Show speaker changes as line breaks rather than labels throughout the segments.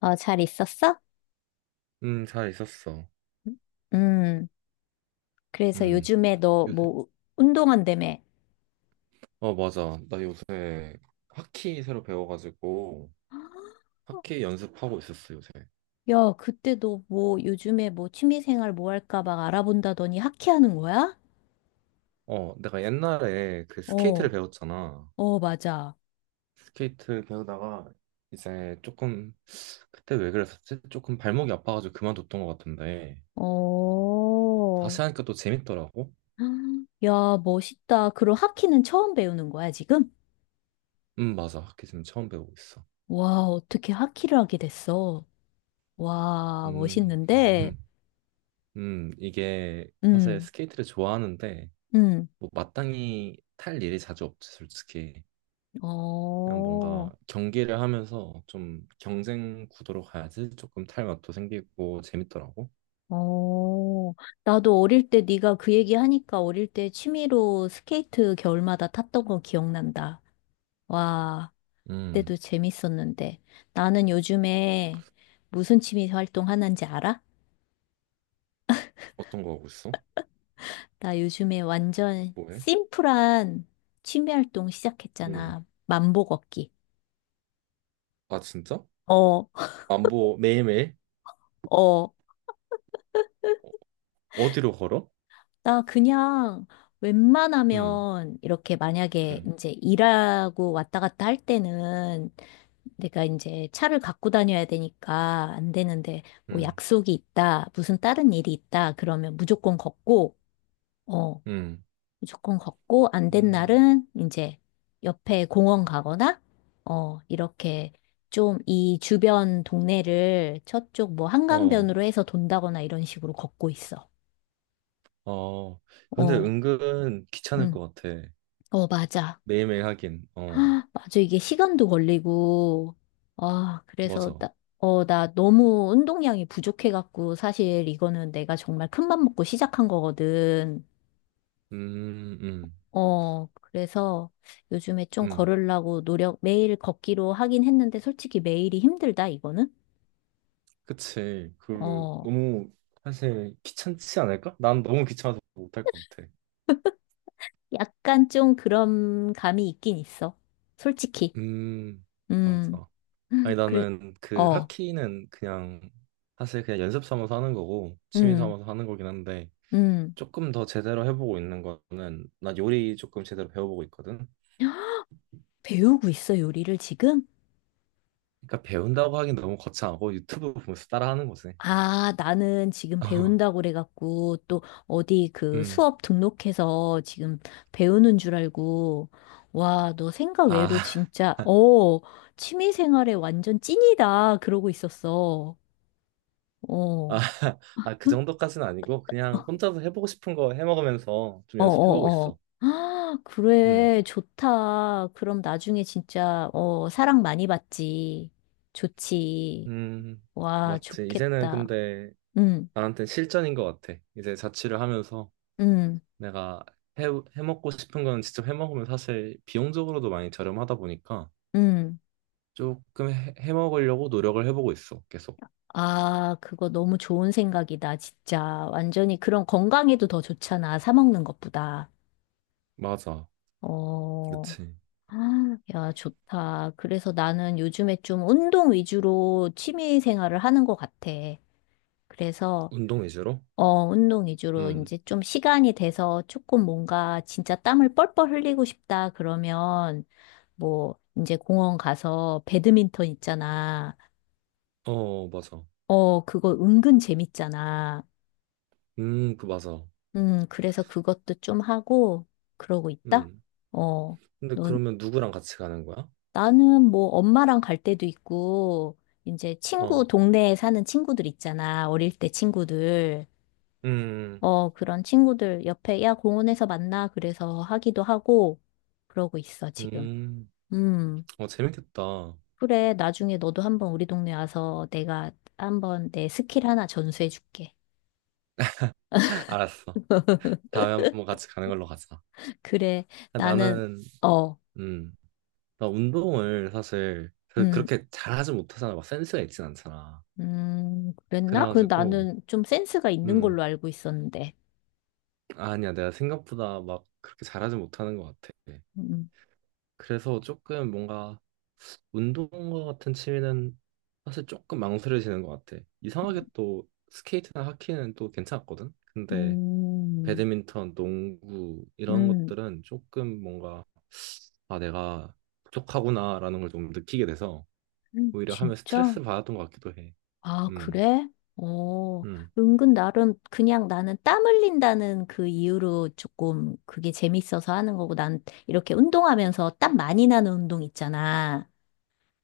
어, 잘 있었어?
잘 있었어.
음, 그래서
음,
요즘에 너
요새,
뭐, 운동한다며.
맞아. 나 요새 하키 새로 배워가지고 하키 연습하고 있었어, 요새.
야, 그때 너 뭐, 요즘에 뭐, 취미생활 뭐 할까 막 알아본다더니 하키하는 거야?
내가 옛날에 그 스케이트를
어,
배웠잖아.
어, 맞아.
스케이트 배우다가 이제 조금, 그때 왜 그랬었지? 조금 발목이 아파가지고 그만뒀던 것 같은데.
어,
다시 하니까 또 재밌더라고.
야, 멋있다. 그럼 하키는 처음 배우는 거야, 지금?
맞아. 하키 지금 처음 배우고 있어.
와, 어떻게 하키를 하게 됐어? 와,
음,
멋있는데?
이게 사실
음,
스케이트를 좋아하는데,
음,
뭐 마땅히 탈 일이 자주 없지, 솔직히. 그냥
어.
뭔가 경기를 하면서 좀 경쟁 구도로 가야지 조금 탈맛도 생기고 재밌더라고.
어, 나도 어릴 때 네가 그 얘기 하니까 어릴 때 취미로 스케이트 겨울마다 탔던 거 기억난다. 와, 그때도
음,
재밌었는데. 나는 요즘에 무슨 취미 활동 하는지 알아?
어떤 거 하고 있어?
나 요즘에 완전
뭐해?
심플한 취미 활동
음,
시작했잖아. 만보 걷기.
아 진짜?
어,
안보 매일매일?
어.
어, 어디로 걸어?
나 그냥
음,
웬만하면 이렇게 만약에
음,
이제 일하고 왔다 갔다 할 때는 내가 이제 차를 갖고 다녀야 되니까 안 되는데, 뭐
음,
약속이 있다, 무슨 다른 일이 있다 그러면 무조건 걷고, 어,
음,
무조건 걷고 안 된
음,
날은 이제 옆에 공원 가거나, 어, 이렇게 좀 이 주변 동네를 저쪽 뭐
어,
한강변으로 해서 돈다거나 이런 식으로 걷고 있어.
어. 근데
어,
은근 귀찮을
응.
것 같아.
어, 맞아.
매일매일 하긴. 어,
아, 맞아. 이게 시간도 걸리고, 아, 그래서
맞아.
나, 어, 나 너무 운동량이 부족해갖고, 사실 이거는 내가 정말 큰맘 먹고 시작한 거거든.
음, 음,
어, 그래서 요즘에 좀
음.
걸으려고 노력, 매일 걷기로 하긴 했는데, 솔직히 매일이 힘들다, 이거는.
그치. 그
어,
너무 사실 귀찮지 않을까? 난 너무 귀찮아서 못할 것 같아.
약간 좀 그런 감이 있긴 있어. 솔직히.
음,
음,
맞아. 아니,
그래,
나는 그
어,
하키는 그냥 사실 그냥 연습 삼아서 하는 거고 취미
음,
삼아서 하는 거긴 한데
음.
조금 더 제대로 해보고 있는 거는 나 요리 조금 제대로 배워보고 있거든.
배우고 있어, 요리를 지금?
그러니까 배운다고 하긴 너무 거창하고 유튜브 보면서 따라하는 거지.
아, 나는 지금
어,
배운다고 그래갖고, 또 어디 그
음,
수업 등록해서 지금 배우는 줄 알고, 와, 너 생각
아,
외로 진짜, 어, 취미 생활에 완전 찐이다. 그러고 있었어.
아,
어,
아, 그 정도까지는 아니고 그냥 혼자서 해보고 싶은 거 해먹으면서 좀
어,
연습해보고
어, 어.
있어.
아,
음,
그래, 좋다. 그럼 나중에 진짜, 어, 사랑 많이 받지. 좋지.
음,
와,
맞지. 이제는
좋겠다.
근데
응,
나한테 실전인 것 같아. 이제 자취를 하면서.
응,
내가 해, 해먹고 싶은 건 직접 해먹으면 사실 비용적으로도 많이 저렴하다 보니까
응.
조금 해먹으려고 노력을 해보고 있어, 계속.
아, 그거 너무 좋은 생각이다, 진짜. 완전히 그런 건강에도 더 좋잖아, 사 먹는 것보다.
맞아.
어,
그치.
아, 야, 좋다. 그래서 나는 요즘에 좀 운동 위주로 취미 생활을 하는 것 같아. 그래서,
운동 위주로?
어, 운동 위주로
음.
이제 좀 시간이 돼서 조금 뭔가 진짜 땀을 뻘뻘 흘리고 싶다, 그러면, 뭐, 이제 공원 가서 배드민턴 있잖아.
어, 맞아.
어, 그거 은근 재밌잖아.
맞아.
그래서 그것도 좀 하고 그러고 있다?
음.
어,
근데
넌,
그러면 누구랑 같이 가는 거야?
나는 뭐 엄마랑 갈 때도 있고, 이제 친구,
어.
동네에 사는 친구들 있잖아. 어릴 때 친구들.
음.
어, 그런 친구들 옆에, 야, 공원에서 만나. 그래서 하기도 하고, 그러고 있어, 지금.
음.
음,
어, 재밌겠다.
그래. 나중에 너도 한번 우리 동네 와서 내가 한번 내 스킬 하나 전수해 줄게.
알았어. 다음에 한번 같이 가는 걸로 가자.
그래.
아,
나는,
나는,
어,
음, 나 운동을 사실
음.
그렇게 잘하지 못하잖아. 막 센스가 있진 않잖아.
그랬나? 그
그래가지고
나는 좀 센스가 있는
음
걸로 알고 있었는데.
아니야 내가 생각보다 막 그렇게 잘하지 못하는 것 같아.
음,
그래서 조금 뭔가 운동과 같은 취미는 사실 조금 망설여지는 것 같아. 이상하게 또 스케이트나 하키는 또 괜찮았거든. 근데
음,
배드민턴, 농구 이런
음,
것들은 조금 뭔가 아 내가 부족하구나라는 걸 좀 느끼게 돼서 오히려 하면
진짜?
스트레스 받았던 것 같기도 해.
아,
음,
그래? 어,
음,
은근 나름 그냥 나는 땀 흘린다는 그 이유로 조금 그게 재밌어서 하는 거고 난 이렇게 운동하면서 땀 많이 나는 운동 있잖아.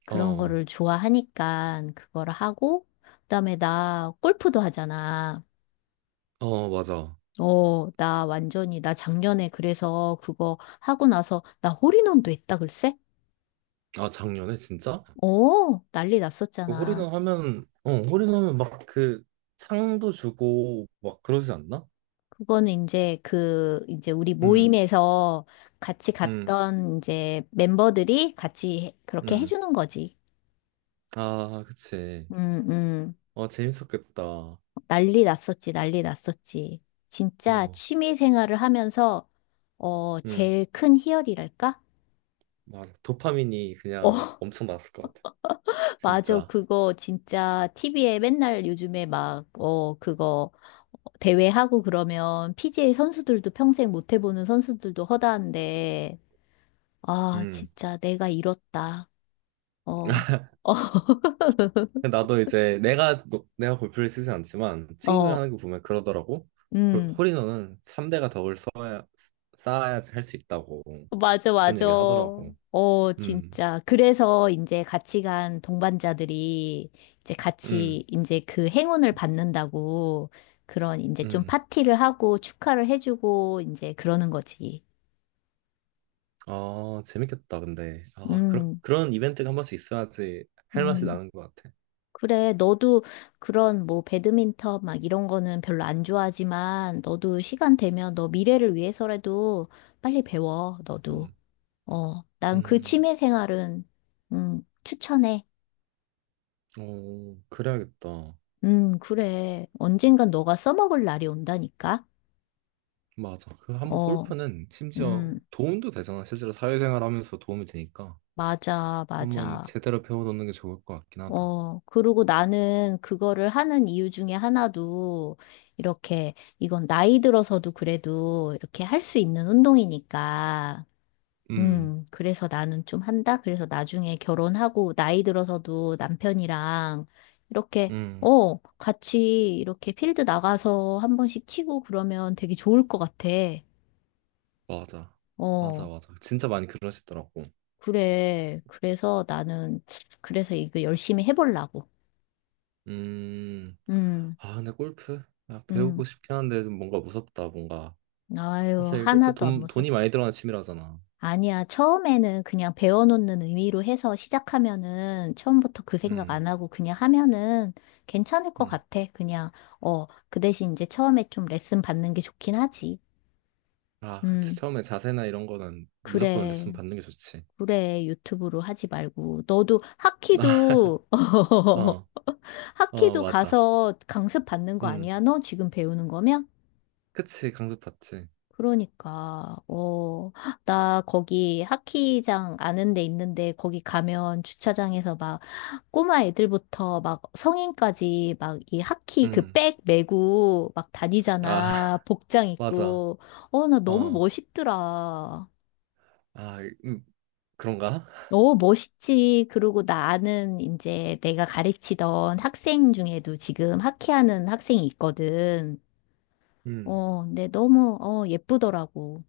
그런
어,
거를 좋아하니까 그거를 하고 그다음에 나 골프도 하잖아.
어 맞아.
어, 나 완전히, 나 작년에 그래서 그거 하고 나서 나 홀인원도 했다, 글쎄?
아 작년에 진짜?
어, 난리 났었잖아.
홀인원막그 상도 주고 막 그러지 않나?
그거는 이제 그, 이제 우리
음,
모임에서 같이
음,
갔던 이제 멤버들이 같이 그렇게
음.
해주는 거지.
아, 그치.
음, 음.
어, 재밌었겠다. 어,
난리 났었지, 난리 났었지. 진짜 취미 생활을 하면서, 어,
음,
제일 큰 희열이랄까?
맞아. 도파민이 그냥
어,
엄청 나왔을 것 같아.
맞아.
진짜.
그거 진짜 TV에 맨날 요즘에 막, 어, 그거 대회하고 그러면 PGA 선수들도 평생 못 해보는 선수들도 허다한데, 아,
음.
진짜 내가 이렇다. 어, 어,
근데 나도 이제 내가, 노- 내가 골프를 쓰지 않지만 친구들
어,
하는 거 보면 그러더라고.
음,
홀인원은 3대가 덕을 쌓아야, 쌓아야지 할 수 있다고.
맞아,
그런
맞아.
얘기를 하더라고.
어,
음,
진짜. 그래서 이제 같이 간 동반자들이 이제
음,
같이 이제 그 행운을 받는다고 그런 이제 좀
음.
파티를 하고 축하를 해주고 이제 그러는 거지.
아, 재밌겠다, 근데. 아,
음.
그런 이벤트가 한 번씩 있어야지 할 맛이
음,
나는 것 같아.
그래. 너도 그런 뭐 배드민턴 막 이런 거는 별로 안 좋아하지만 너도 시간 되면 너 미래를 위해서라도 빨리 배워. 너도.
음,
어, 난 그
음,
취미 생활은 추천해.
어, 그래야겠다.
그래. 언젠간 너가 써먹을 날이 온다니까.
맞아. 그 한 번
어,
골프는 심지어
음,
도움도 되잖아. 실제로 사회생활 하면서 도움이 되니까.
맞아,
한번
맞아.
제대로 배워놓는 게 좋을 것 같긴 하다.
어, 그리고 나는 그거를 하는 이유 중에 하나도 이렇게 이건 나이 들어서도 그래도 이렇게 할 수 있는 운동이니까.
음,
그래서 나는 좀 한다. 그래서 나중에 결혼하고 나이 들어서도 남편이랑 이렇게
음,
어, 같이 이렇게 필드 나가서 한 번씩 치고 그러면 되게 좋을 것 같아.
맞아. 맞아,
어,
맞아. 진짜 많이 그러시더라고.
그래. 그래서 나는 그래서 이거 열심히 해보려고.
음,
음,
아, 근데 골프? 아, 배우고
음.
싶긴 한데 좀 뭔가 무섭다, 뭔가.
아유,
사실 골프
하나도 안 무서워.
돈이 많이 들어가는 취미라잖아.
아니야, 처음에는 그냥 배워놓는 의미로 해서 시작하면은 처음부터 그 생각
음.
안 하고 그냥 하면은 괜찮을 것
음.
같아. 그냥, 어, 그 대신 이제 처음에 좀 레슨 받는 게 좋긴 하지.
아, 그치.
음,
처음에 자세나 이런 거는 무조건 레슨
그래.
받는 게 좋지.
그래, 유튜브로 하지 말고. 너도 하키도,
어, 어,
하키도
맞아.
가서 강습 받는 거
음,
아니야? 너 지금 배우는 거면?
그치. 강습받지.
그러니까, 어, 나 거기 하키장 아는 데 있는데 거기 가면 주차장에서 막 꼬마 애들부터 막 성인까지 막 이 하키 그
음,
백 메고 막
아,
다니잖아. 복장
맞아.
입고. 어, 나 너무
어,
멋있더라.
아, 음, 그런가?
어, 멋있지. 그리고 나 아는 이제 내가 가르치던 학생 중에도 지금 하키하는 학생이 있거든.
음,
어, 근데 너무, 어, 예쁘더라고.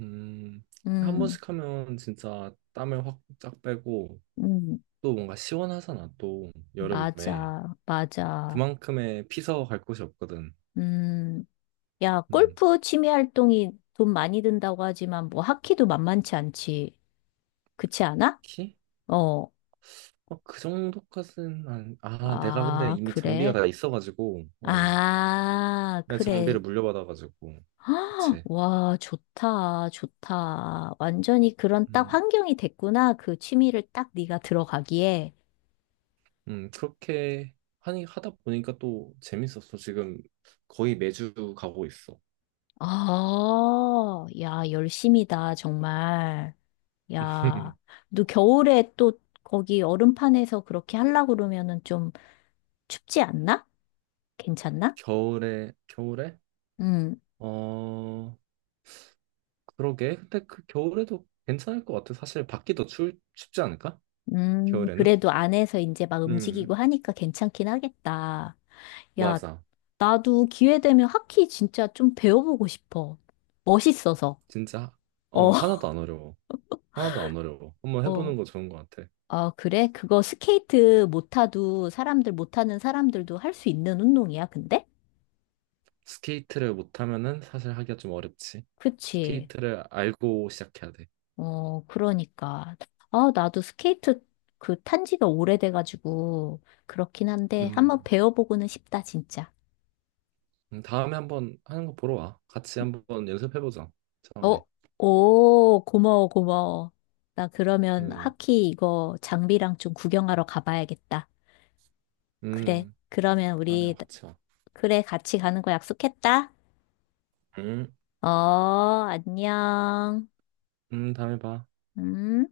음, 한
음,
번씩 하면 진짜 땀을 확 쫙 빼고
음.
또 뭔가 시원하잖아. 또 여름에
맞아, 맞아.
그만큼의 피서 갈 곳이 없거든.
음, 야,
음,
골프 취미 활동이 돈 많이 든다고 하지만 뭐 하키도 만만치 않지. 그렇지 않아?
키?
어.
어, 그 정도까지는 안, 아, 내가 근데
아,
이미 장비가
그래.
다 있어가지고, 어.
아,
내
그래.
장비를 물려받아가지고
헉,
그치
와, 좋다, 좋다. 완전히 그런 딱
음,
환경이 됐구나. 그 취미를 딱 네가 들어가기에.
그렇게 하니 하다 보니까 또 재밌었어 지금 거의 매주 가고 있어
아, 야, 열심이다, 정말. 야, 너 겨울에 또 거기 얼음판에서 그렇게 하려고 그러면은 좀 춥지 않나? 괜찮나?
겨울에
음,
어 그러게 근데 그 겨울에도 괜찮을 것 같아 사실 밖이 더 추울 춥지 않을까 겨울에는
그래도 안에서 이제 막
음
움직이고 하니까 괜찮긴 하겠다. 야,
맞아
나도 기회 되면 하키 진짜 좀 배워보고 싶어. 멋있어서.
진짜
어,
어 하나도 안 어려워 하나도 안 어려워 한번 해보는
어.
거 좋은 것 같아
아, 그래? 그거 스케이트 못 타도 사람들 못 타는 사람들도 할 수 있는 운동이야, 근데?
스케이트를 못하면은 사실 하기가 좀 어렵지
그치.
스케이트를 알고 시작해야 돼
어, 그러니까. 아, 나도 스케이트 그 탄 지가 오래돼가지고, 그렇긴 한데, 한번
음.
배워보고는 싶다, 진짜.
다음에 한번 하는 거 보러 와. 같이 한번 연습해보자.
어,
처음에.
오, 고마워, 고마워. 나 그러면
음,
하키 이거 장비랑 좀 구경하러 가봐야겠다. 그래.
음,
그러면
다음에 와,
우리,
같이 와.
그래, 같이 가는 거 약속했다.
음,
어, 안녕.
다음에 봐.
음.